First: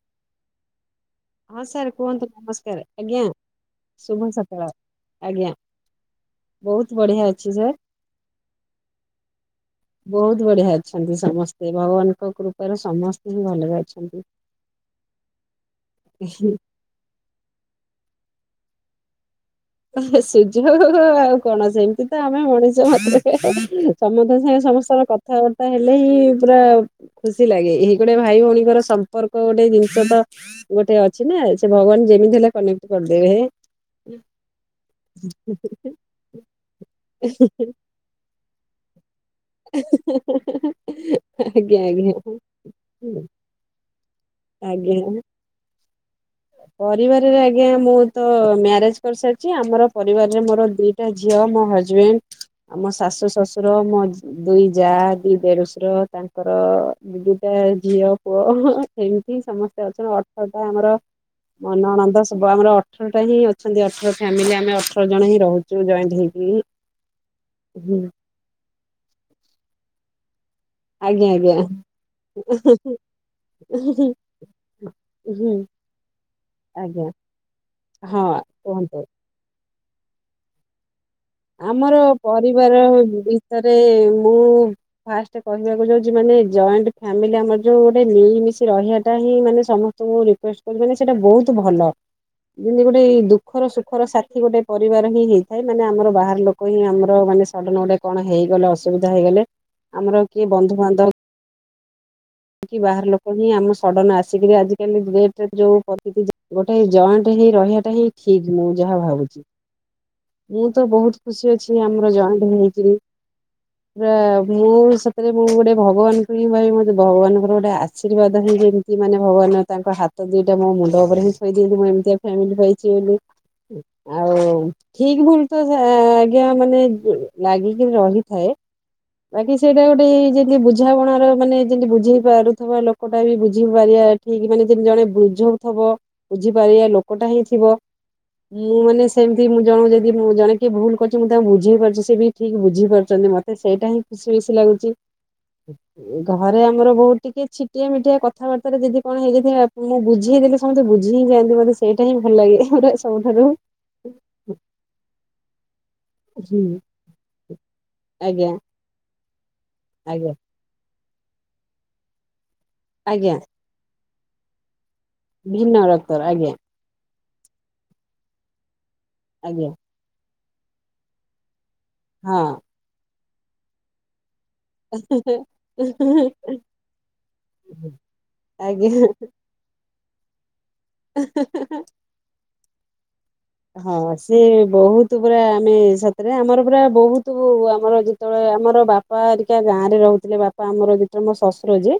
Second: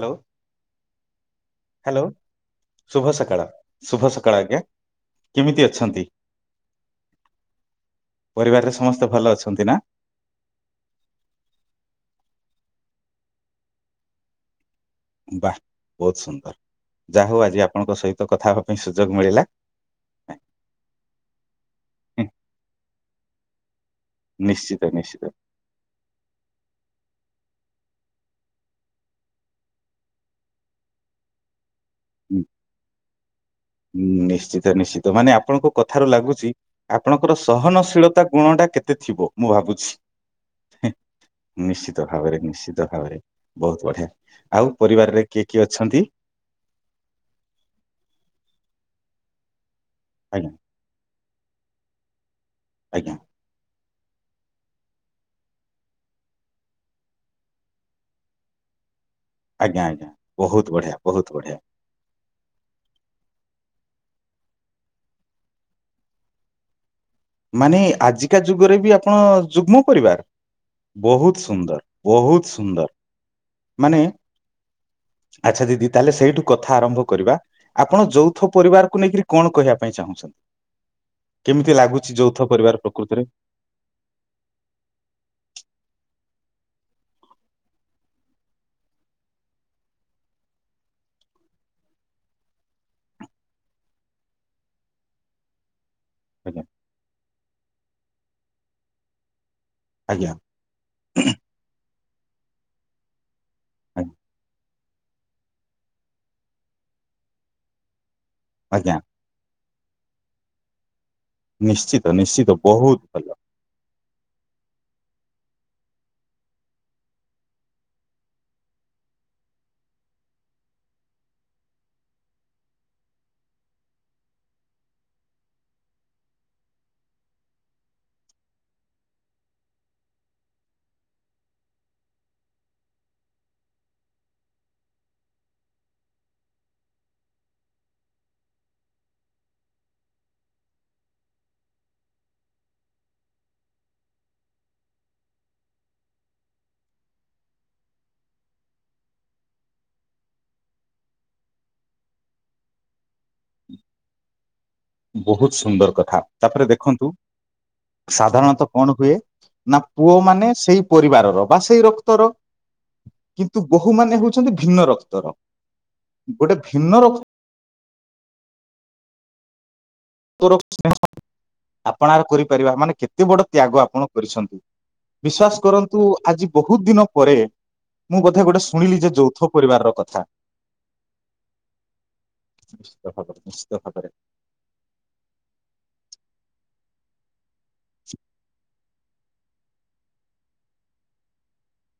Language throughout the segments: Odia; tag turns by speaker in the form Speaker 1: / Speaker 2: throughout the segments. Speaker 1: ହ୍ୟାଲୋ।
Speaker 2: ହଁ ସାର୍
Speaker 1: ହ୍ୟାଲୋ।
Speaker 2: କୁହନ୍ତୁ ନମସ୍କାର
Speaker 1: ଶୁଭ
Speaker 2: ଆଜ୍ଞା
Speaker 1: ସକାଳ। ଶୁଭ ସକାଳ, ଆଜ୍ଞା।
Speaker 2: ଆଜ୍ଞା
Speaker 1: କେମିତି ଅଛନ୍ତି?
Speaker 2: ବହୁତ ବଢ଼ିଆ ଅଛି ସାର୍।
Speaker 1: ପରିବାରରେ ସମସ୍ତେ ଭଲ ଅଛନ୍ତି ନା।
Speaker 2: ବହୁତ ବଢିଆ ଅଛନ୍ତି ସମସ୍ତେ। ଭଗବାନଙ୍କ କୃପାରୁ ସମସ୍ତେ ହିଁ ଭଲରେ ଅଛନ୍ତି।
Speaker 1: ବାଃ ବହୁତ ସୁନ୍ଦର। ଯାହା ହଉ ଆଜି ଆପଣଙ୍କ ସହିତ କଥା ହବା ପାଇଁ ସୁଯୋଗ ମିଳିଲା।
Speaker 2: ସୁଯୋଗ ଆଉ କଣ? ସେମତି ତ ଆମେ ମଣିଷ ମାତ୍ରକେ ସମସ୍ତଙ୍କ ସାଙ୍ଗେ
Speaker 1: ନିଶ୍ଚିତ
Speaker 2: ସମସ୍ତଙ୍କ
Speaker 1: ନିଶ୍ଚିତ
Speaker 2: କଥାବାର୍ତ୍ତା ହେଲେ, ଏ ପୁରା ଖୁସି ଲାଗେ। ଏଇ ଗୋଟେ ଭାଇ ଭଉଣୀଙ୍କର ସମ୍ପର୍କ ଗୋଟେ ଜିନିଷ ତ ଗୋଟେ ଅଛି ନା ସେ ଭଗବାନ ଯେମିତି ହେଲେ କନେକ୍ଟ କରିଦେବେ।
Speaker 1: ଉଁ ନିଶ୍ଚିତ। ନିଶ୍ଚିତ। ମାନେ ଆପଣଙ୍କ କଥାରୁ ଲାଗୁଛି, ଆପଣଙ୍କର ସହନଶୀଳତା ଗୁଣଟା କେତେ ଥିବ, ମୁଁ ଭାବୁଛି
Speaker 2: ଆଜ୍ଞା
Speaker 1: ନିଶ୍ଚିତ
Speaker 2: ଆଜ୍ଞା
Speaker 1: ଭାବରେ ନିଶ୍ଚିତ ଭାବରେ। ବହୁତ ବଢିଆ। ଆଉ
Speaker 2: ଆଜ୍ଞା।
Speaker 1: ପରିବାରରେ କିଏ କିଏ ଅଛନ୍ତି?
Speaker 2: ପରିବାରରେ ଆଜ୍ଞା, ମୁଁ ତ ମ୍ୟାରେଜ୍ କରିସାରିଛି। ଆମର ପରିବାରରେ
Speaker 1: ଆଜ୍ଞା
Speaker 2: ମୋର ଦି ଟା ଝିଅ, ମୋ ହଜବେଣ୍ଡ ଆଉ ମୋ
Speaker 1: ଆଜ୍ଞା
Speaker 2: ଶାଶୁ ଶଶୁର, ମୋ ଦୁଇ ଯା, ଦି ଦେଢଶୁର ତାଙ୍କର ଦି ଟା ଝିଅ ପୁଅ। ହୁଁ। ସେମିତି
Speaker 1: ଆଜ୍ଞା
Speaker 2: ସମସ୍ତେ
Speaker 1: ଆଜ୍ଞା।
Speaker 2: ଅଛନ୍ତି
Speaker 1: ବହୁତ
Speaker 2: ଅଠରଟା
Speaker 1: ବଢିଆ
Speaker 2: ଆମର
Speaker 1: ବହୁତ ବଢିଆ।
Speaker 2: ମୋ ନଣନ୍ଦ ସବୁ ଆମର ଅଠରଟା ହିଁ ଅଛନ୍ତି। ଅଠର ଫ୍ୟାମିଲି। ଆମେ ଅଠର ଜଣ ହିଁ ରହୁଛୁ, ଜଏଣ୍ଟ ହେଇକି।
Speaker 1: ମାନେ ଆଜିକା ଯୁଗରେ ବି ଆପଣ ଯୁଗ୍ମ ପରିବାର।
Speaker 2: ଆଜ୍ଞା
Speaker 1: ବହୁତ
Speaker 2: ଆଜ୍ଞା
Speaker 1: ସୁନ୍ଦର। ବହୁତ ସୁନ୍ଦର।
Speaker 2: ଉଁ ହୁଁ
Speaker 1: ମାନେ
Speaker 2: ହୁଁ।
Speaker 1: ଆଚ୍ଛା ଦିଦି ତା ହେଲେ ସେଇଠୁ କଥା ଆରମ୍ଭ
Speaker 2: ଆଜ୍ଞା
Speaker 1: କରିବା। ଆପଣ
Speaker 2: ହଁ
Speaker 1: ଯୌଥ
Speaker 2: କୁହନ୍ତୁ।
Speaker 1: ପରିବାରକୁ ନେଇକିରି କଣ କହିବା ପାଇଁ ଚାହୁଁଛ? କେମିତି
Speaker 2: ଆମର
Speaker 1: ଲାଗୁଛି? ଯୌଥ
Speaker 2: ପରିବାର
Speaker 1: ପ୍ରକୃତରେ
Speaker 2: ବିଷୟରେ ମୁଁ ଫାଷ୍ଟ କହିବାକୁ ଯାଉଛି ମାନେ ଜଏଣ୍ଟ ଫ୍ୟାମିଲି ଆମର ଯୋଉ ଗୋଟେ ମିଳିମିଶି ରହିବାଟା ହିଁ ମାନେ ସମସ୍ତଙ୍କୁ [unintelligible] ମାନେ ସେଟା ବହୁତ୍ ଭଲ। ଯେମିତି ଗୋଟେ ଇ ଦୁଃଖର ସୁଖର ସାଥି ଗୋଟେ ପରିବାର ହିଁ ହେଇଥାଏ ମାନେ ଆମର ବାହାର
Speaker 1: ଆଜ୍ଞା
Speaker 2: ଲୋକ ହିଁ ଆମର ମାନେ ସଡନ ଗୋଟେ କଣ ହେଇଗଲେ ଅସୁବିଧା ହେଇଗଲେ ଆମର
Speaker 1: ଆଜ୍ଞା
Speaker 2: କିଏ ବନ୍ଧୁବାନ୍ଧବ କି ବାହାର ଲୋକ ହିଁ ଆମ
Speaker 1: ଆଜ୍ଞା
Speaker 2: ସଡନ ଆସିକିରି ଆଜି ଆଜି କାଲି ଯୁଗରେ ଯୋଉ ଗୋଟେ ଜଏଣ୍ଟ ହେଇ ରହିବାଟା ହିଁ ଠିକ୍ ମୁଁ
Speaker 1: ଆଜ୍ଞା
Speaker 2: ଯାହା ଭାବୁଛି। ମୁଁ ତ ବୋହୁତ ଖୁସି ଅଛି
Speaker 1: ନିଶ୍ଚିତ
Speaker 2: ଆମର ଜଏଣ୍ଟ
Speaker 1: ନିଶ୍ଚିତ
Speaker 2: ହେଇକିରି
Speaker 1: ବହୁତ ଭଲ
Speaker 2: ପୁରା ମୁଁ ସତରେ ମୁଁ ଗୋଟେ ଭଗବାନ କୁ ହିଁ ଭାବି ମତେ ଭଗବାନଙ୍କର ଗୋଟେ ଆଶୀର୍ବାଦ ହେଇ ଯେମିତି ମାନେ ଭଗବାନ ତାଙ୍କ ହାତ ଦିଇଟା ମୋ ମୁଣ୍ଡ ଉପରେ ହିଁ ଥୋଇ ଦେଇଛି। ମୁଁ ଏମିତିଆ ଫ୍ୟାମିଲି ପାଇଛି ବୋଲି।
Speaker 1: [inaudible]
Speaker 2: ହଉ ଠିକ୍ ଭୁଲ ତ ଆଜ୍ଞା ମାନେ ଲାଗିକି ରହିଥାଏ। ବାକି ସେଇଟା ଗୋଟେ ଯେମିତି ବୁଝାମଣା ର ମାନେ ଯେମିତି ବୁଝେଇ ପାରୁଥିବା ଲୋକ ଲୋକଟା ବି ବୁଝି ପାରିବା ଠିକ୍ ମାନେ ଯେମିତି ଜଣେ ବୁଝଉ ଥିବ। ବୁଝିପାରିବା ଲୋକଟା ହେଇଥିବ। ମୁଁ ମାନେ ସେମିତି ଜଣକୁ ଯଦି ମୁଁ ଜଣେ କିଏ ଭୁଲ କରୁଛି। ମୁଁ ତାଙ୍କୁ ବୁଝେଇ ପାରୁଛି ସେ ବି ଠିକ ବୁଝିପାରୁଛନ୍ତି ମତେ ସେଇଟା ହିଁ ସୁଇସ ଲାଗୁଛି। ଘରେ ଆମର ବୋହୁତ ଟିକେ ଛିଟିଆ ମିଟିଆ କଥାବାର୍ତ୍ତାରେ ଯଦି କଣ ହେଇଯାଇଥିବ ମୁଁ ବୁଝେଇଦେଲି ସମତେ ବୁଝି ହିଁ ଯାଆନ୍ତି। ମୋତେ ସେଇଟା ହିଁ ଭଲ ଲାଗେ ପୁରା ସବୁଠାରୁ।
Speaker 1: ବୋହୁତ ସୁନ୍ଦର କଥା। ତାପରେ
Speaker 2: ହୁଁ
Speaker 1: ଦେଖନ୍ତୁ,
Speaker 2: ଆଜ୍ଞା
Speaker 1: ସାଧାରଣତଃ କଣ ହୁଏ? ନା ପୁଅ
Speaker 2: ଆଜ୍ଞା
Speaker 1: ମାନେ ସେଇ ପରିବାରର ବା ସେଇ ରକ୍ତର।
Speaker 2: ଆଜ୍ଞା।
Speaker 1: ତୁ ବୋହୁ ମାନେ ହଉଛନ୍ତି ଭିନ୍ନ ରକ୍ତର।
Speaker 2: ଭିନ୍ନ ରକ୍ତର ଆଜ୍ଞା
Speaker 1: ଗୋଟେ ଭିନ୍ନ ରକ୍ତ
Speaker 2: ଆଜ୍ଞା।
Speaker 1: [unintelligible] ଆପଣାର
Speaker 2: ହଁ।
Speaker 1: କରିପାରିବା। ମାନେ କେତେ ବଡ଼ ତ୍ୟାଗ ଆପଣ କରିଛନ୍ତି। ବିଶ୍ଵାସ କରନ୍ତୁ ଆଜି ବୋହୁତ ଦିନ ପରେ ମୁଁ ବୋଧେ ଗୋଟେ ଶୁଣିଲି
Speaker 2: ଆଜ୍ଞା।
Speaker 1: ଯେ ଯୌଥ ପରିବାରର କଥା।
Speaker 2: ହେଁ ହେଁ।
Speaker 1: ଦେଖ [unintelligible]
Speaker 2: ହଁ ସେ ବହୁତ୍ ପୁରା ଆମେ ସତରେ ଆମର ପୁରା ବୋହୁତ ଆମର ଯେତେବେଳେ ଆମର ବାପା ହେରିକା ଗାଁରେ ରହୁଥିଲେ। ବାପା ଆମର ଯେଟ ମୋ ଶଶୁର ଯେ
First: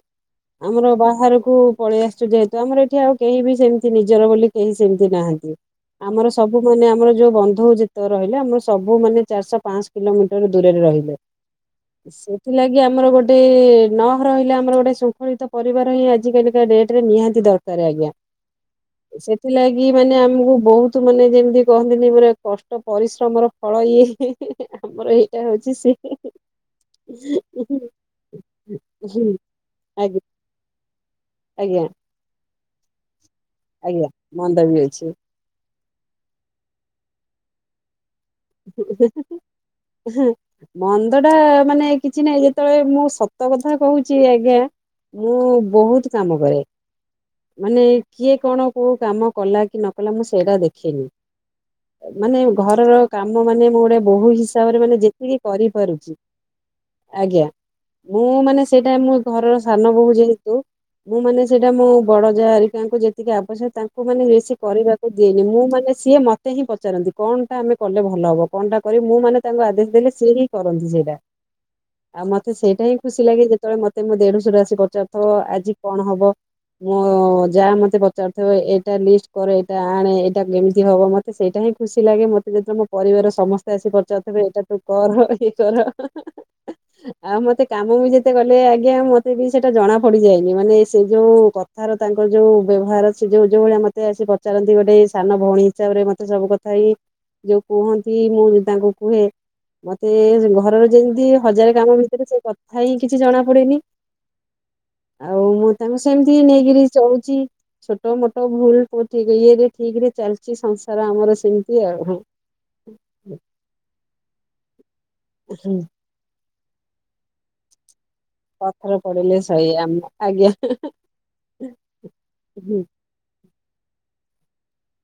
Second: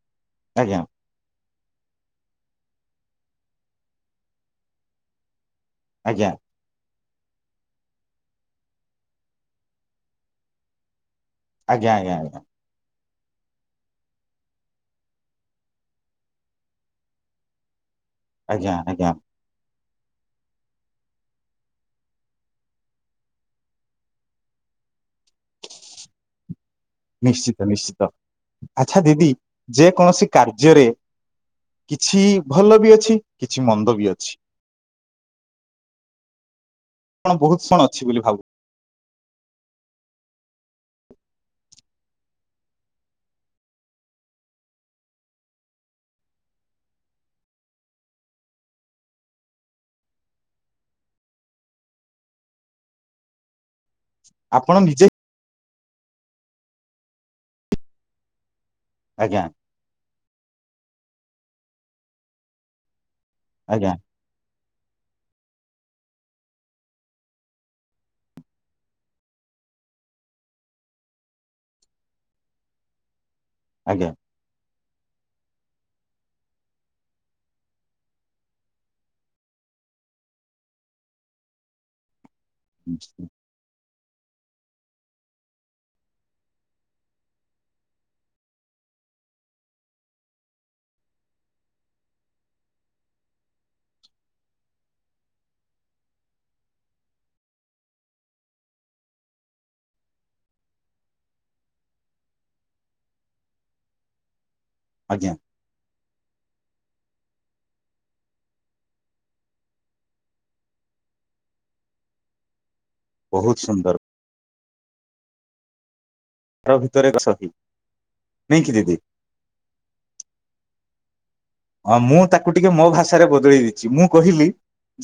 Speaker 1: ଆଜ୍ଞା
Speaker 2: ଆମର ବାହାରକୁ ପଳେଇ ଆସିଚୁ ଯେହେତୁ ଆମର ଏଠି ଆଉ କେହି ବି ସେମିତି ନିଜର ବୋଲି କେହି ସେମିତି ନାହାନ୍ତି।
Speaker 1: ଆଜ୍ଞା
Speaker 2: ଆମର ସବୁ ମାନେ ଆମର ଯୋଉ ବନ୍ଧୁ ଯେତେକ ରହିଲେ। ଆମର ସବୁ ମାନେ ଚାରିଶ ପାଞ୍ଚଶ କିଲୋମିଟର ଦୂରରେ ରହିଲେ।
Speaker 1: ଆଜ୍ଞା ଆଜ୍ଞା ଆଜ୍ଞା
Speaker 2: ସେଥିଲାଗି ଆମର ଗୋଟେ ଗୋଟେ ନ ରହିଲେ ଆମର ଗୋଟେ ଶୃଙ୍ଖଳିତ ପରିବାର ହିଁ ଆଜି କାଲିକା ଡେଟରେ ନିହାତି ଦରକାର ଆଜ୍ଞା।
Speaker 1: ଆଜ୍ଞା ଆଜ୍ଞା।
Speaker 2: ସେଥିଲାଗି ମାନେ ଆମକୁ ବହୁତ୍ ତୁ ମାନେ ଯେମିତି କହନ୍ତିନି ମୋର କଷ୍ଟ ପରିଶ୍ରମର ଫଳ ଇଏ। ଆମର ଏଇଟା ହଉଛି ସେ
Speaker 1: ନିଶ୍ଚିତ ନିଶ୍ଚିତ। ଆଚ୍ଛା ଦିଦି
Speaker 2: ଆଜ୍ଞା
Speaker 1: ଯେକୌଣସି କାର୍ଯ୍ୟରେ
Speaker 2: ଆଜ୍ଞା
Speaker 1: କିଛି ଭଲ ବି ଅଛି କିଛି ମନ୍ଦ
Speaker 2: ଆଜ୍ଞା
Speaker 1: ବି ଅଛି।
Speaker 2: ମନ୍ଦ ବି ଅଛି।
Speaker 1: ଆପଣ ବହୁତ ଶଣ ଅଛି ବୋଲି ଭାବୁ
Speaker 2: [unintelligible] ହୁଁ। ମନ୍ଦ ଟା ମାନେ କିଛି ନାହିଁ ଯେତେବେଳେ ମୁଁ ସତ କଥା କହୁଛି ଆଜ୍ଞା ମୁଁ ବହୁତ କାମ କରେ। ମାନେ କିଏ କଣ କୋଉ କାମ କଲା କି ନ କଲା ମୁଁ ସେଇଟା ଦେଖିନି। ମାନେ ଘରର କାମ ମାନେ ମୁଁ ଗୋଟେ ବୋହୂ
Speaker 1: ଆପଣ
Speaker 2: ହିସାବରେ ମାନେ
Speaker 1: ନିଜେ
Speaker 2: ଯେତିକି କରିପାରୁଛି ଆଜ୍ଞା ମୁଁ ମାନେ ସେଇଟା ମୁଁ
Speaker 1: ଆଜ୍ଞା
Speaker 2: ଘରର ସାନ ବୋହୂ ଯେହେତୁ ମୁଁ ମାନେ ସେଇଟା ମୋ ବଡ ଯା ହାରିକାଙ୍କୁ ଯେ ଟିକେ ଆବଶ୍ୟକ
Speaker 1: ଆଜ୍ଞା
Speaker 2: ତାଙ୍କୁ ମାନେ ବେଶୀ କରିବାକୁ ଦିଏନି ମୁଁ ମାନେ ସିଏ ମତେ ହିଁ ପଚାରନ୍ତି କଣ ଟା ଆମେ କଲେ ଭଲ ହବ କଣଟା କରି ମୁଁ ମାନେ ତାଙ୍କୁ ଆଦେଶ ଦେଲେ ସିଏ ହିଁ କରନ୍ତି ସେଇଟା।
Speaker 1: [inaudible]
Speaker 2: ଆଉ ମତେ ସେଇଟା ହିଁ ଖୁସି ଲାଗେ ଯେତେବେଳେ ମତେ
Speaker 1: ଆଜ୍ଞା
Speaker 2: ମୁଁ ଦେଢ଼ଶୁୁର ଆସି ପଚାରୁଥିବ ଆଜି କଣ ହବ? ମୁଁ ଯାଆ ମତେ ପଚାରୁଥିବ ଏଇଟା ଲିଷ୍ଟ କରେ ଏଇଟା ଆଣେ ଏଇଟା କେମିତି ହବ ମ ତେ ସେଇଟା ହିଁ ଖୁସି ଲାଗେ ମତେ ଯେତେବେଳେ ପରିବାର ସମସ୍ତେ ଆସି ପଚାରୁଥିବେ ଏଇଟା ତୁ କର ଇଏ କର। ଆଉ ମତେ କାମ ବି ଯେତେ କଲେ ଆଜ୍ଞା ମତେ ବି ସେଟା ଜଣା ପଡିଯାଏନି ମାନେ ସେ ଯୋଉ କଥାର ତାଙ୍କର ଯୋଉ ବ୍ୟବହାର ସେ ଯୋଉ ଯୋଉ ଭଳିଆ ମତେ ଆସି ପଚାରନ୍ତି ଗୋଟେ ସାନ ଭଉଣୀ ହିସାବରେ ମତେ ସବୁ ଭାଇ ଯୋଉ କୁହନ୍ତି ମୁଁ ତାଙ୍କୁ କୁହେ ମତେ ଘରର ଯେମିତି ହଜାରେ କାମ ଭିତରେ ସେ କଥା ହିଁ କିଛି ଜଣା ପଡେନି।
Speaker 1: ଆଜ୍ଞା
Speaker 2: ଆଉ ମୁଁ ତାଙ୍କୁ ସେମିତି ନେଇକିରି ଚଳୁଛି। ଛୋଟ ମୋଟ ଭୁଲ କୋଉଠିକ ଇଏରେ ଠିକ୍ ରେ ଚାଲିଛି ସଂସାର ଆମର ସେମିତି ଆଉ। ହଁ। [inaudible]
Speaker 1: ବହୁତ ସୁନ୍ଦର।
Speaker 2: ହୁଁ।
Speaker 1: ଘର ଭିତରେ ଏକ ସାହି
Speaker 2: ପଥର ପଡ଼ିଲେ ସହି ଆମେ ଆଜ୍ଞା
Speaker 1: ହଁ ମୁଁ ତାକୁ ଟିକେ ମୋ ଭାଷାରେ ବଦଳେଇ ଦେଇଛି ମୁଁ କହିଲି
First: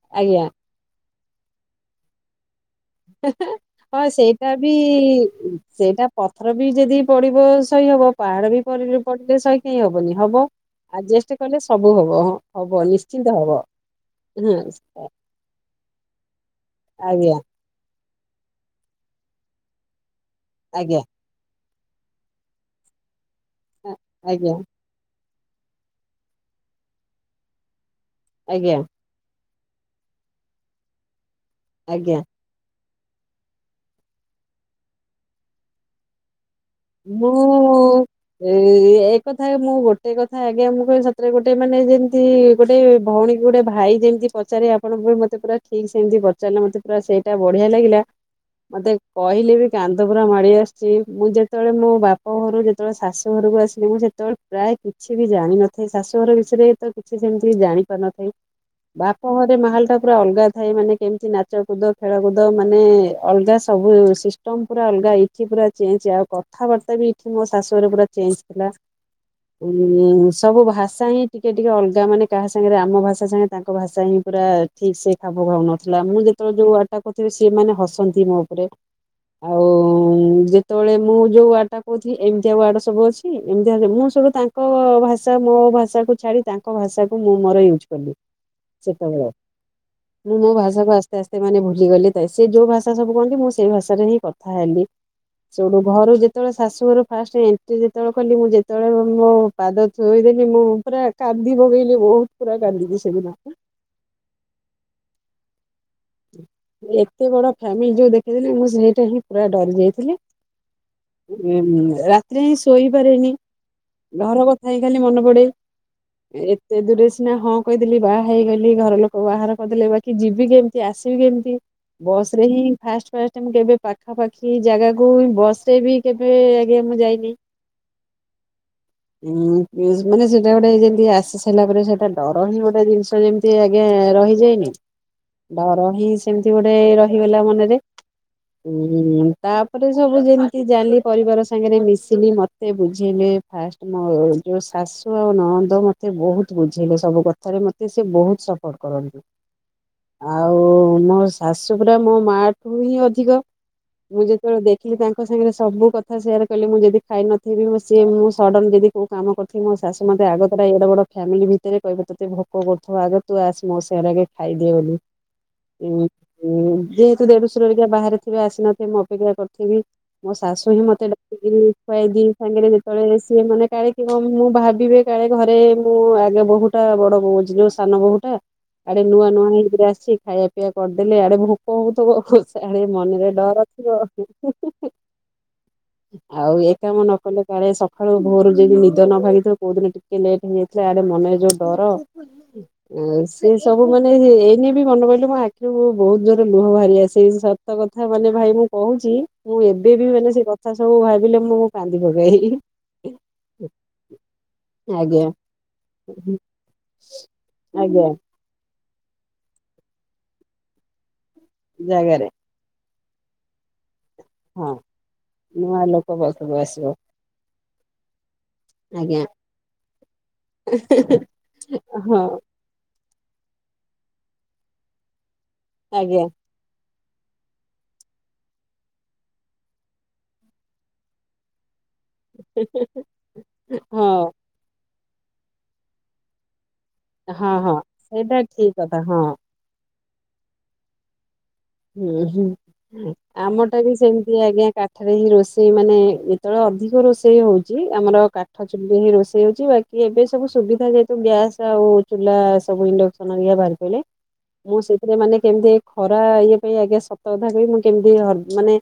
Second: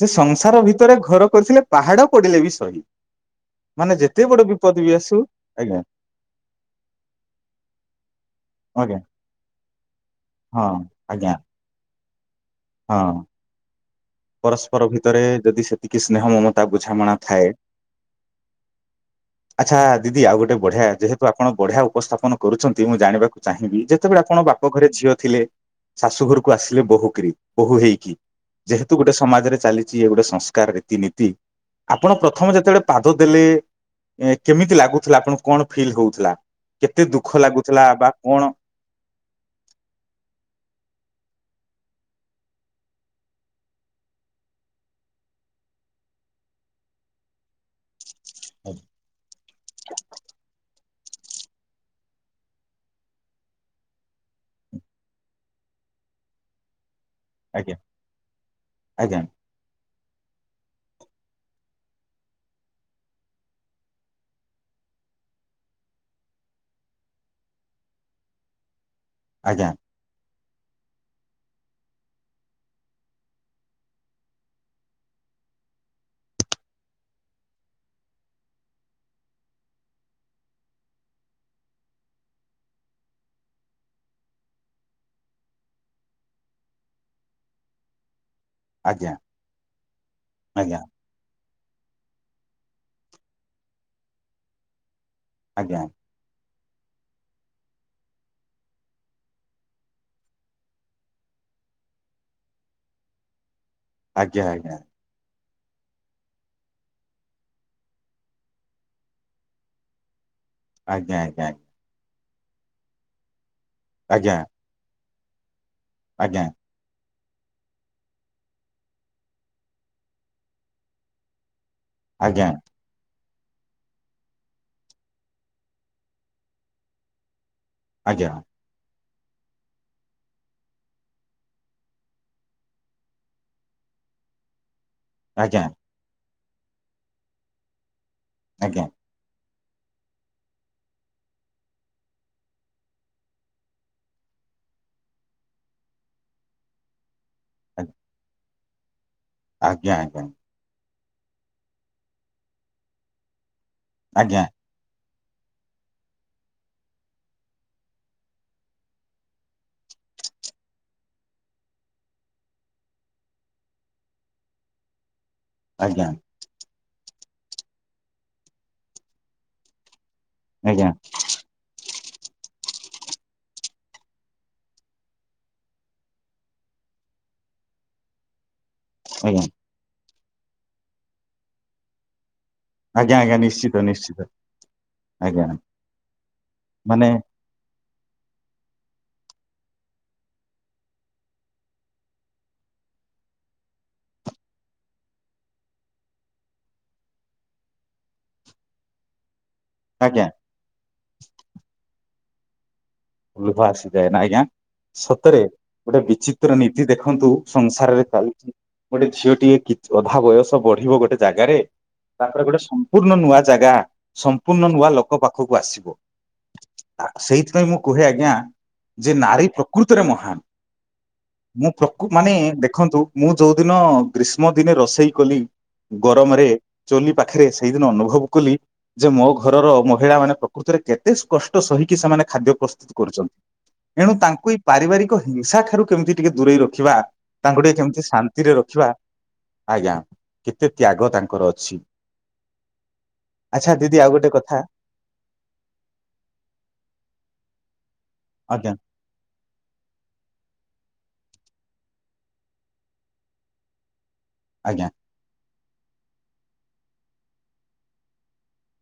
Speaker 1: ଯେ
Speaker 2: ଆଜ୍ଞା।
Speaker 1: ସଂସାର ଭିତରେ ଘର କରିଥିଲେ ପାହାଡ଼ ପଡ଼ିଲେ ବି ସହି।
Speaker 2: ହେଁ ହେଁ।
Speaker 1: ମାନେ
Speaker 2: ହଁ
Speaker 1: ଯେତେ ବଡ
Speaker 2: ସେଇଟା ବି
Speaker 1: ବିପଦ ଆସୁ ଆଜ୍ଞା
Speaker 2: ସେଇଟା ପଥର ବି ଯଦି ପଡ଼ିବ ସହି ହବ। ପାହାଡ଼ ବି
Speaker 1: ଆଜ୍ଞା
Speaker 2: ପଡ଼ିଲେ ସହି କାହିଁ ହବନି ହବ
Speaker 1: ହଁ ଆଜ୍ଞା
Speaker 2: ଆଡଜଷ୍ଟ କଲେ ସବୁ ହବ ହଁ। ହବ
Speaker 1: ହଁ
Speaker 2: ନିଶ୍ଚିନ୍ତ ହବ।
Speaker 1: ପରସ୍ପର ଭିତରେ ଯଦି ସେ ଟିକେ ସ୍ନେହ ମମତା ବୁଝାମଣା
Speaker 2: ଆଜ୍ଞା
Speaker 1: ଥାଏ ଆଛା ଦିଦି ଆଉ ଗୋଟେ ବଢ଼ିଆ
Speaker 2: ଆଜ୍ଞା
Speaker 1: ଯେହେତୁ ଆପଣ ବଢ଼ିଆ ଉପସ୍ଥାପନ କରୁଛନ୍ତି ମୁଁ ଜାଣିବାକୁ ଚାହିଁବି ଯେତେବେଳେ ଆପଣ
Speaker 2: ଆଜ୍ଞା
Speaker 1: ବାପ ଘରେ ଝିଅ ଥିଲେ ଶାଶୁ ଘରକୁ ଆସିଲେ ବୋହୂ କିରି ବୋହୂ ହେଇକି
Speaker 2: ଆଜ୍ଞା।
Speaker 1: ଯେହେତୁ ଗୋଟେ ସମାଜରେ ଚାଲିଛି ଏ ଗୋଟେ ସଂସ୍କାରର ରୀତିନୀତି ଆପଣ ପ୍ର
Speaker 2: ଆଜ୍ଞା
Speaker 1: ପ୍ରଥମେ ଯେତେବେଳେ ପାଦ ଦେଲେ ଏ କେମିତି ଲାଗୁଥିଲା ଆପଣଙ୍କୁ କଣ ଫିଲ୍ ହଉଥିଲା? କେତେ ଦୁଃଖ
Speaker 2: ମୁଁ
Speaker 1: ଲାଗୁଥିଲା ବା କଣ
Speaker 2: ଏ ଏ କଥା ମୁଁ ଗୋଟେ କଥା ଆଜ୍ଞା ମୁଁ କହିବି ସତରେ ଗୋଟେ ମାନେ ଯେମିତି ଗୋଟେ ଭଉଣୀ କି ଗୋଟେ ଭାଇ ଯେମିତି ପଚାରେ ଆପଣଙ୍କୁ ବି ମତେ ପୁରା ଠିକ୍ ସେମିତି ପଚାରିଲା ମତେ ପୁରା ସେଇଟା ବଢିଆ ଲାଗିଲା। ମତେ କହିଲେ ବି କାନ୍ଦ ପୁରା ମାଡି ଆସୁଛି ମୁଁ ଯେ ଯେତେବେଳେ ମୋ ବାପ ଘରୁ ଯେତେବେଳେ ଶାଶୁ ଘରକୁ ଆସିଲେ ମୁଁ ସେତେବେଳେ ପ୍ରାୟ କିଛି ବି ଜାଣିନଥାଏ ଶାଶୁ ଘର ବିଷୟରେ ତ କିଛି ସେମିତି ବି
Speaker 1: ଆଜ୍ଞା
Speaker 2: ଜାଣି ପାରିନଥାଏ
Speaker 1: ଆଜ୍ଞା
Speaker 2: ବାପ ଘ ର ମାହାଲ ଟା ପୁରା ଅଲଗା ଥାଏ ମାନେ କେମିତି ନାଚ କୁଦ ଖେଳ କୁଦ ମାନେ ଅଲଗା ସବୁ ସି ଏକଦମ ପୁରା ଅଲଗା ଇିଚି ପୁରା ଚେଁ ଚା କଥାବାର୍ତ୍ତା ବି ଏଠି ମୋ ଶାଶୁ ଘରେ ପୁରା ଚେଞ୍ଜ ଥିଲା
Speaker 1: ଆଜ୍ଞା
Speaker 2: ଉଁ। ହୁଁ ସବୁ ଭାଷା ହିଁ ଟିକେ ଟିକେ ଅଲଗା ମାନେ କାହା ସାଙ୍ଗରେ ଆମ ଭାଷା ସାଙ୍ଗେ ତାଙ୍କ ଭାଷା ହିଁ ପୁରା ଠିକ୍ ସେ ଖାପ ଖାଉ ନଥିଲା ମୁଁ ଯେତେଳେ ଯୋଉ ଭାସା କହୁଥିବି ସେମାନେ ହସନ୍ତି ମୋ ଉପରେ। ଆଉ ଯେତେବେଳେ ମୁଁ ଯୋଉ ୱାର୍ଡଟା କହୁଥିଲି ଏମତିଆ ୱାର୍ଡ ସବୁ ଅଛି ଏମିତିଆ ମୁଁ ସବୁ ତାଙ୍କ ଭାଷା ମୋ ଭାଷା କୁ ଛାଡି ତାଙ୍କ ଭାଷାକୁ ମୁଁ ମୋର ୟୁଜ୍ କଲି
Speaker 1: ଆଜ୍ଞା
Speaker 2: ସେତେବେଳେ ମୁଁ ମୋ
Speaker 1: ଆଜ୍ଞା
Speaker 2: ଭାଷାକୁ ଆସ୍ ଆସ୍ତେ ଆସ୍ତେ ମାନେ ଭୁଲିଗଲି ତେ ସେ ଯୋଉ ଭାଷା ସବୁ କୁହନ୍ତି ମୁଁ ସେଇ ଭାଷାରେ ହିଁ କଥା ହେଲି ସବୁ।
Speaker 1: ଆଜ୍ଞା
Speaker 2: ମୋରୁ ଯେତେବେଳେ ଶାଶୁଘର ଫାଷ୍ଟ ଏଣ୍ଟ୍ରି ଯେତେଳେ କଲି ମୁଁ ଯେତେଳେ ମୋ ପାଦ ଥୋଇଦେଲି ମୁଁ ପୁରା କାନ୍ଦି ପକେଇଲି ମୁଁ ପୁରା କାନ୍ଦିଲି ସେ ଦିନ।
Speaker 1: ଆଜ୍ଞା ଆଜ୍ଞା।
Speaker 2: ଏତେ ବଡ ଫ୍ୟାମିଲ ଯୋଉ ଦେଖିଦେଲି ମୁଁ ସେଇଟା ହିଁ ପୁରା ଡରି ଯାଇଥିଲି।
Speaker 1: ଆଜ୍ଞା ଆଜ୍ଞା ଆଜ୍ଞା
Speaker 2: ଏମ୍ ରାତିରେ ହିଁ ଶୋଇପାରେନି ଘର
Speaker 1: ଆଜ୍ଞା
Speaker 2: କ କଥା ହିଁ ଖାଲି ମନେ ପଡେ
Speaker 1: ଆଜ୍ଞା
Speaker 2: ଏ ତେ ଦୂରେ ସିନା ହଁ କହିଦେଲି ବାହା ହେଇଗଲି ଘର ଲୋକ ବାହାର କହିଦେଲେ ବାକି ଯିବି କେମ୍ ସେ ଆସିବି କେମିତି ବସ
Speaker 1: ଆଜ୍ଞା
Speaker 2: ରେ ହିଁ ହିଁ। ଫାଷ୍ଟ ଫାଷ୍ଟ ମୁଁ କେବେ ପାଖାପାଖି ଜାଗାକୁ ବସ ରେ ବି କେବେ ଆଜ୍ଞା ମୁଁ ଯାଇନି।
Speaker 1: ଆଜ୍ଞା।
Speaker 2: ଉଁ ମାନେ ସେଇଟା ଗୋଟେ ଯେମିତି ଆସି ସାଇଲା ପରେ ସେଇଟା ଡର ହିଁ ଗୋଟେ ଜିନିଷ ଯେମି ତି ଆଜ୍ଞା ରହିଯାଏନି।
Speaker 1: ଆଜ୍ଞା
Speaker 2: ଡର ହି ସେମିତି ଗୋଟେ ରହିଗଲା ମନରେ
Speaker 1: ଆଜ୍ଞା
Speaker 2: ହୁଁ। ତାପରେ ସବୁ ଯେମିତି ଜାଲି ପରିବାର ସାଙ୍ଗରେ ମିଶିନି ମତେ ବୁଝେଇଲେ। ଫାଷ୍ଟ ମୋ ଯୋଉ ଶାଶୁ ଆଉ ନଣନ୍ଦ ମତେ ବହୁତ୍ ବୁଝେଇଲେ ସବୁ କ କଥାରେ ମତେ ସେ ବହୁତ୍ ସପୋର୍ଟ କରନ୍ତି।
Speaker 1: ଆଜ୍ଞା ଆଜ୍ଞା।
Speaker 2: ଆଉ ମୋ ଶାଶୁ ପୁରା ମୋ ମା ଠୁ ହିଁ ଅଧିକ ମୁଁ
Speaker 1: ଆଜ୍ଞା ଆଜ୍ଞା
Speaker 2: ଯେତେବେଳେ ଦେ ଦେଖିଲି ତାଙ୍କ ସାଙ୍ଗରେ ସବୁ କଥା ସେୟାର୍ କଲି ମୁଁ ଯଦି ଖାଇନଥିବି ସିଏ ମୁଁ ସଡ଼ନ୍ ଯଦି କୋଉ କାମ କରିଥିବି ମୋ ଶାଶୁ ମତେ ଆଗତୁରା ଏଡେ ବଡ ଫାମିଲି ଭିତରେ କହିବେ ତୋତେ ଭୋକ କରୁଥୁବ ଆଗ ତୁ ଆସ୍ ମୋ ସାଙ୍ଗରେ ଆଗେ ଖାଇଦିଏ ବୋଲି ଉଁ।
Speaker 1: ଆଜ୍ଞା
Speaker 2: ହୁଁ ଯେହେତୁ ଦେଢଶୁର ହେରିକ ବାହାରେ ଥିବେ ଆସିନଥିବେ ମୁଁ ଅପେକ୍ଷା କରିଥିବି ମୋ ଶଶୁ ହିଁ
Speaker 1: ଆଜ୍ଞା
Speaker 2: ମତେ [inaudible] ଦିନି ସାଙ୍ଗରେ ଯେତେଳେ ସିଏ ମାନେ କାଳେ କିଏ କ ମୁଁ ଭାବିବେ କାଳେ ଘରେ ମୁଁ ଆଗେ ବହୁତ୍ ତା ବଡ ବୋହୁ ଅଛି ଯୋଉ ସାନ ବୋହୁଟା ଆଡେ ନୂଆ ନୂଆ
Speaker 1: ଆଜ୍ଞା
Speaker 2: ହେଇକିରେ ଆସିଛି ଖାଇବା ପିଇଆ କରିଦେଲେ ଆଡେ ଭୋକ ହଉଥିବ ହସ୍ କାଳେ
Speaker 1: ଆଜ୍ଞା
Speaker 2: ମନରେ
Speaker 1: ଆଜ୍ଞା
Speaker 2: ଡର
Speaker 1: ନିଶ୍ଚିତ
Speaker 2: ଥିବ
Speaker 1: ନିଶ୍ଚିତ ଆଜ୍ଞା
Speaker 2: ଆଉ ଏ କାମ
Speaker 1: ମାନେ
Speaker 2: ନ କଲେ। କାଳେ ସକାଳୁ ଭୋର ଯାଇକି ନିଦ ନ ଭାଗିଥିବ କୋଉ ଦିନ ଟିକେ ଲେଟ୍ ହେଇଯାଇଥିଲା ଆଡେ ମନରେ ଯୋଉ ଡର। ଆଉ ସେ ସବୁ ମାନେ ଏଇନେ ବି ମନେ ପଡ଼ିଲେ ମୋ ଆଖିରୁ ବହୁତ୍ ଜୋରରେ ଲୁହ ବାହାରି ଆସେ ସତ କଥା ମାନେ ଭାଇ ମୁଁ। କହୁଛି ମୁଁ ଏବେ ବି
Speaker 1: ଆଜ୍ଞା
Speaker 2: ମାନେ ସେ କଥା ସବୁ ଭାବିଲେ ମୁଁ କାନ୍ଦି ପକାଇ।
Speaker 1: ଲୁହ ଆସିଯାଏ ନା ଆଜ୍ଞା।
Speaker 2: ଆଜ୍ଞା।
Speaker 1: ସତରେ ଗୋଟେ ବିଚିତ୍ର ନୀତି ଦେଖନ୍ତୁ ସଂସାରରେ
Speaker 2: ଆଜ୍ଞା
Speaker 1: ଚାଲିଛି। ଗୋଟେ ଝିଅ ଟିଏ କିଛି ଅଧା ବୟସ ବଢିବ ଗୋଟେ ଜାଗାରେ
Speaker 2: ଜାଗାରେ
Speaker 1: ତାପରେ ଗୋଟେ ସ ସମ୍ପୂର୍ଣ ନୂଆ ଜାଗା ସମ୍ପୂର୍ଣ୍ଣ
Speaker 2: ହଁ
Speaker 1: ନୂଆ ଲୋକ ପାଖକୁ
Speaker 2: ନୂଆ
Speaker 1: ଆସିବ।
Speaker 2: ଲୋକ ପାଖକୁ ଆସିବ।
Speaker 1: ସେଇଥିପାଇଁ ମୁଁ କୁହେ ଆଜ୍ଞା। ଯେ
Speaker 2: ଆଜ୍ଞା
Speaker 1: ନାରୀ ପ୍ରକୃତରେ ମହାନ ମୁଁ ପ୍ରକୃ
Speaker 2: ହଁ
Speaker 1: ମାନେ ଦେଖନ୍ତୁ। ମୁଁ ଯଉଦିନ ଗ୍ରୀଷ୍ମ ଦିନେ ରୋଷେଇ କଲି
Speaker 2: ଆଜ୍ଞା
Speaker 1: ଗରମରେ। ଚୁଲି ପାଖରେ ସେଇଦିନ ଅନୁଭବ କଲି ଯେ ମୋ ଘରର ମହିଳା ମାନେ ପ୍ରକୃତିରେ କେ ତେ କଷ୍ଟ ସହିକି ସେମାନେ ଖାଦ୍ୟ ପ୍ରସ୍ତୁତ କରୁଛନ୍ତି ଏଣୁ
Speaker 2: ହଁ
Speaker 1: ତା କୁ ଏଇ ପାରିବାରିକ ହିଂସା ଠାରୁ କେମିତି ଟିକେ ଦୂରେଇ ରଖିବା।
Speaker 2: ହଁ
Speaker 1: ତାଙ୍କୁ ଟିକେ
Speaker 2: ହଁ।
Speaker 1: କେମିତି
Speaker 2: ସେଇଟା
Speaker 1: ଶାନ୍ତିରେ
Speaker 2: ଠିକ
Speaker 1: ରଖିବା
Speaker 2: କଥା ହଁ
Speaker 1: ଆଜ୍ଞା କେତେ ତ୍ୟାଗ ତାଙ୍କର ଅଛି।
Speaker 2: ଉଁ ହୁଁ
Speaker 1: ଆଚ୍ଛା
Speaker 2: ଆମଟା ବି
Speaker 1: ଦିଦି ଆଉ ଗୋଟେ
Speaker 2: ସେମତି
Speaker 1: କଥା
Speaker 2: ଆଜ୍ଞା କା ଏଠାରେ ହି ରୋଷେଇ ମାନେ ଯେତେବେଳେ ଅଧିକ ରୋଷେଇ ହୋଉଚି ଆମର କାଠ
Speaker 1: ଆଜ୍ଞା
Speaker 2: ଚୁଲିରେ ହିଁ ରୋଷେଇ ହଉଚି ବା କି ଏବେ ସବୁ ସୁବିଧା ଯେହେତୁ ଗ୍ୟାସ ଆଉ ଚୁଲା ସବୁ ଇଣ୍ଡକ୍ସନ ହେରିକା ବାହାରି ପଇଲା ମୁଁ
Speaker 1: ଆଜ୍ଞା।
Speaker 2: ସେଇଥିରେ ମାନେ କେମିତି ଖରା ଇଏ ପାଇଁ ଆଜ୍ଞା ସତ କଥା କହି ମୁଁ କେମିତି ଅ ମାନେ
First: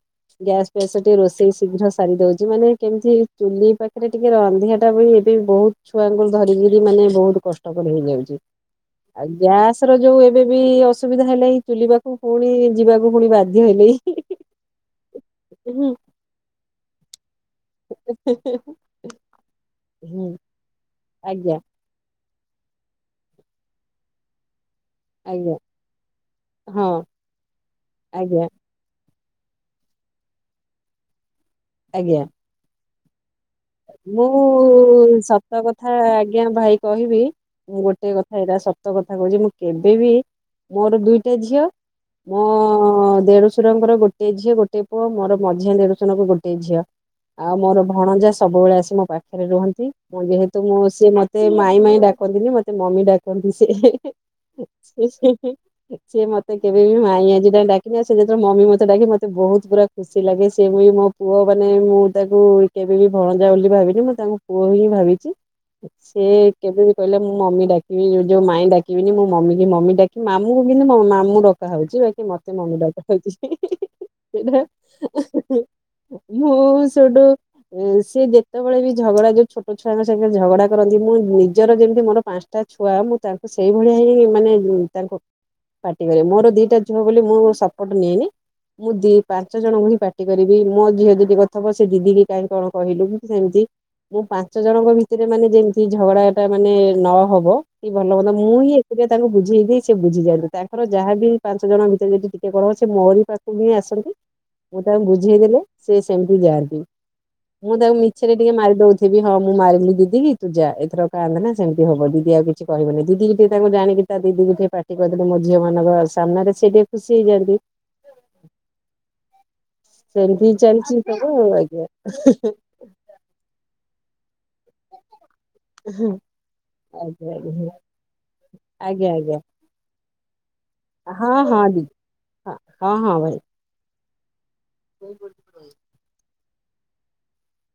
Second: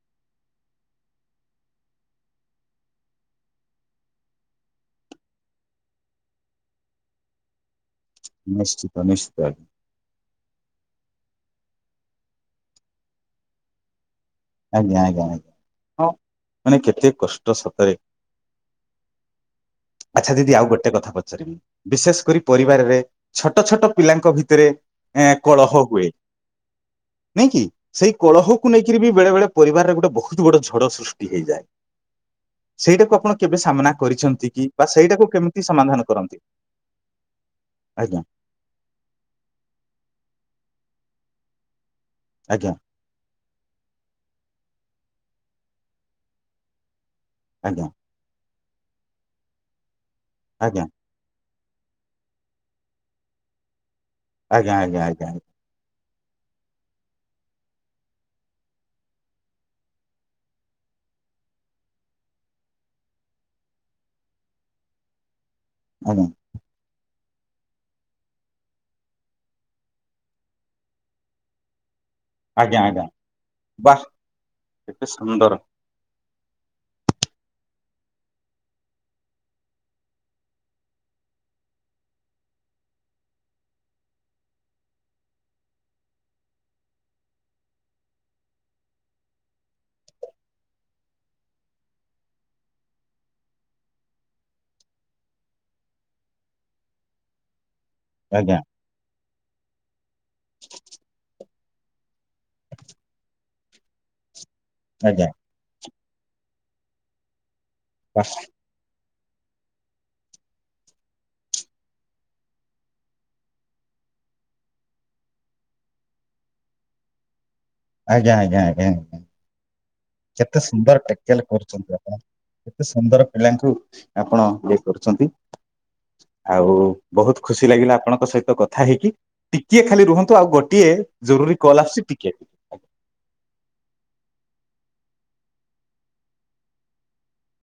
Speaker 2: ଗ୍ୟାସ୍ ଫ୍ୟାସେ ଟିକେ ରୋଷେଇ ଶୀଘ୍ର ସାରି ଦୋଉଚି ମାନେ କେମିତି ଚୁଲି ପାଖରେ ଟିକେ ରାନ୍ଧିଆଟା ବି କି ବୋହୁତ ଛୁଆଙ୍କୁ ଧରିକିରି ମାନେ ବୋହୁତ କଷ୍ଟକର ହେଇଯାଉଚି
Speaker 1: ନିଶ୍ଚିତ
Speaker 2: ଆଉ
Speaker 1: ନିଶ୍ଚିତ ଆଜ୍ଞା
Speaker 2: ଗ୍ୟାସ୍ ଏଥର ଯୋଉ ଏବେ ବି ଅସୁବିଧା ହେଲାଇ ଚୁଲି ପାଖୁ ପୁଣି ଯିବାକୁ ପୁଣି ବାଧ୍ୟ ହେଲି।
Speaker 1: ଆଜ୍ଞା ଆଜ୍ଞା ହଁ ମାନେ କେତେ କଷ୍ ଟ ସତରେ
Speaker 2: ହୁଁ
Speaker 1: ଆଛା ଦିଦି ଆଉ ଗୋଟେ କଥା ପଚାରିବି।
Speaker 2: ଆଜ୍ଞା
Speaker 1: ବିଶେଷ କରି ପରିବାରରେ ଛୋଟ ଛୋଟ ପିଲାଙ୍କ ଭିତରେ ଏଁ
Speaker 2: ଆଜ୍ଞା
Speaker 1: କଳହ ହୁଏ
Speaker 2: ହଁ
Speaker 1: ନାଇଁ କି ସେଇ
Speaker 2: ଆଜ୍ଞା
Speaker 1: କଳହକୁ ନେଇକିରି ବି ବେଳେବେଳେ ପରିବାରରେ ଗୋଟେ ବୋହୁତ ବଡ଼ ଝଡ଼ ସୃଷ୍ଟି ହେଇଯାଏ।
Speaker 2: ଆଜ୍ଞା।
Speaker 1: ସେଇଟାକୁ ଆପଣ କେବେ ସାମ୍ନା
Speaker 2: ମୁଁ
Speaker 1: କରିଛନ୍ତି କି ବା ସେଇଟାକୁ
Speaker 2: ସତ
Speaker 1: କେମିତି
Speaker 2: କଥା
Speaker 1: ସମାଧାନ କରନ୍ତି?
Speaker 2: ଆଜ୍ଞା ଭାଇ କହିବି ମୁଁ ଗୋଟେ
Speaker 1: ଆଜ୍ଞା
Speaker 2: କଥା ଏଇଟା ସ ତ କଥା କହୁଚି ମୁଁ କେବେ ବି ମୋର ଦୁଇଟା ଝିଅ ମୋ
Speaker 1: ଆଜ୍ଞା
Speaker 2: ଦେଢ଼ଶୁରଙ୍କର ଗୋଟିଏ ଝିଅ ଗୋଟେ ପୁଅ ମୋର ମଝିଆ ଦେଢଶୁରଙ୍କ ଗୋଟେ ଝିଅ। ଆଉ ମୋର
Speaker 1: ଆଜ୍ଞା
Speaker 2: ଭଣଜା ସବୁବେଳେ ଆସି ମୋ ପାଖରେ ରୁହନ୍ତି ମୁଁ ଯେହେତୁ ମୁଁ
Speaker 1: ଆଜ୍ଞା
Speaker 2: ସିଏ ମ ତେ ମାଇଁ ମାଇଁ ଡାକନ୍ତିନି ମତେ ମମି ଡାକନ୍ତି ସେ
Speaker 1: ଆଜ୍ଞା ଆଜ୍ଞା ଆଜ୍ଞା
Speaker 2: ସେ। ସିଏ ମତେ କେବେ ବି ମାଇଁ ଆଜି ଯାଏ ଡ଼ାକିନାଇ ସିଏ ଯେତେବେଳେ ମମି ମତେ ଡ଼ାକେ ମତେ ବହୁତ ପୁରା ଖୁସି ଲାଗେ ସେ ମୁଇଁ ମୋ ପୁଅ ମାନେ ମୁଁ ତାକୁ କେବେ ବି ଭଣଜା ବୋଲି ଭାବିନି ମୁଁ ତାଙ୍କୁ ପୁଅ ହିଁ ଭାବିଚି ସେ କେବେ ବି କହିଲେ ମୁଁ ମମି ଡ଼ାକିବି ଯୋଉ ମାଇଁ ଡ଼ାକିବିନି ମୁଁ ମମି କି ମମି ଡ଼ାକିବି ମାମୁଁକୁ କିନ୍ତୁ ମ ମାମୁ ଡ଼ାକୁ କା ହଉଚି ବାକି ମତେ ମମି
Speaker 1: ଆଜ୍ଞା ଆଜ୍ଞା
Speaker 2: ଡ଼କା
Speaker 1: ଆଜ୍ଞା
Speaker 2: ହଉଚି
Speaker 1: ବାସ୍
Speaker 2: ସେଇଟା।
Speaker 1: କେତେ ସୁନ୍ଦର
Speaker 2: ମୁଁ ସେଇଟୁ ଉଁ ସେ ଯେତେବେଳେ ବି ଝଗଡ଼ା ଯୋଉ ଛୋଟ ଛୁଆଙ୍କ ସାଙ୍ଗରେ ଝଗଡ଼ା କରନ୍ତି ମୁଁ ନିଜର ଯେମିତି ମୋର ପାଞ୍ଚ ଟା ଛୁଆ ମୁଁ ତାଙ୍କୁ ସେଇଭଳିଆ ହିଁ ମାନେ ତାଙ୍କୁ ପାଟି କରେ ମୋର ଦିଟା ଝୁଅ ବୋଲି ମୁଁ ସପୋର୍ଟ ନିଏନି। ମୁଁ ଦି ପାଞ୍ଚ ଜଣଙ୍କୁ ହିଁ ପାଟି କରିବି ମୋ ଝିଅ ଜିଦି କରୁଥିବ ସେ ଦିଦି କିି କାଇଁ କଣ କହିଲୁ କି ତୁ ଏମିତି ମୁଁ ପାଞ୍ଚ ଜଣଙ୍କ ଭିତରେ ମାନେ ଯେମିତି ଝଗଡ଼ାଟା ମାନେ ନହବ କି ଭଲ ମନ୍ଦ ମୁଁ
Speaker 1: ଆଜ୍ଞା
Speaker 2: ହିଁ ସେଟା ତାଙ୍କୁ ବୁଝେଇ ଦିଏ ସେ ବୁଝିଜାନ୍ତି ତାଙ୍କର ଯାହା ବି ପାଞ୍ଚ ଜଣ ଭିତରେ ଯଦି ଟିକେ କଣ ହବ ସେ ମୋରି ପା ଖକୁ ହିଁ ଆସନ୍ତି ମୁଁ ତାଙ୍କୁ
Speaker 1: ଆଜ୍ଞା
Speaker 2: ବୁଝେଇ ଦେଲେ ସେ ସେମିତି ଯାଆନ୍ତି। ମୁଁ ତାଙ୍କୁ ମିଛରେ
Speaker 1: ବାସ୍
Speaker 2: ଟିକେ ମାରି ଦୋଉ ଥିବି ହଁ ମୁଁ ମାରିଲି ଦିଦି କି ତୁ ଯା ଏଥର ଆଉ କାନ୍ଦେନା ସେମିତି ହବ ଦିଦି ଆଉ କିଛି କହିବନି ଦିଦିକି ଟିକେ ତାଙ୍କୁ ଜାଣିକି ତା ଦିଦିକି ଟିଏ ପାଟି କରିଦେଲେ ମୋ ଝିଅ ମାନଙ୍କ ସାମ୍ନାରେ ସେ ଟିକେ ଖୁସି ହେଇଯାଆନ୍ତି।
Speaker 1: ଆଜ୍ଞା ଆଜ୍ଞା ଆଜ୍ଞା।
Speaker 2: ସେମିତି
Speaker 1: କେତେ
Speaker 2: ଚାଲିଚି ସବୁ ଆଜ୍ଞା।
Speaker 1: ଏତେ ସୁନ୍ଦର ପିଲାଙ୍କୁ ଆପଣ ଇଏ କରୁଚନ୍ତି ଆଉ
Speaker 2: ଆଜ୍ଞା
Speaker 1: ବୋହୁତ ଖୁସି
Speaker 2: ଆଜ୍ଞା
Speaker 1: ଲାଗିଲା ଆପଣଙ୍କ ସହିତ କଥା ହେଇକି
Speaker 2: ଆଜ୍ଞା ଆଜ୍ଞା।
Speaker 1: ଟି କିଏ ଖାଲି ରୁହନ୍ତୁ ଆଉ ଗୋ
Speaker 2: ହଁ ହଁ ଦି ହ ହଁ ହଁ ଭାଇ। ସୋଇପଡୁ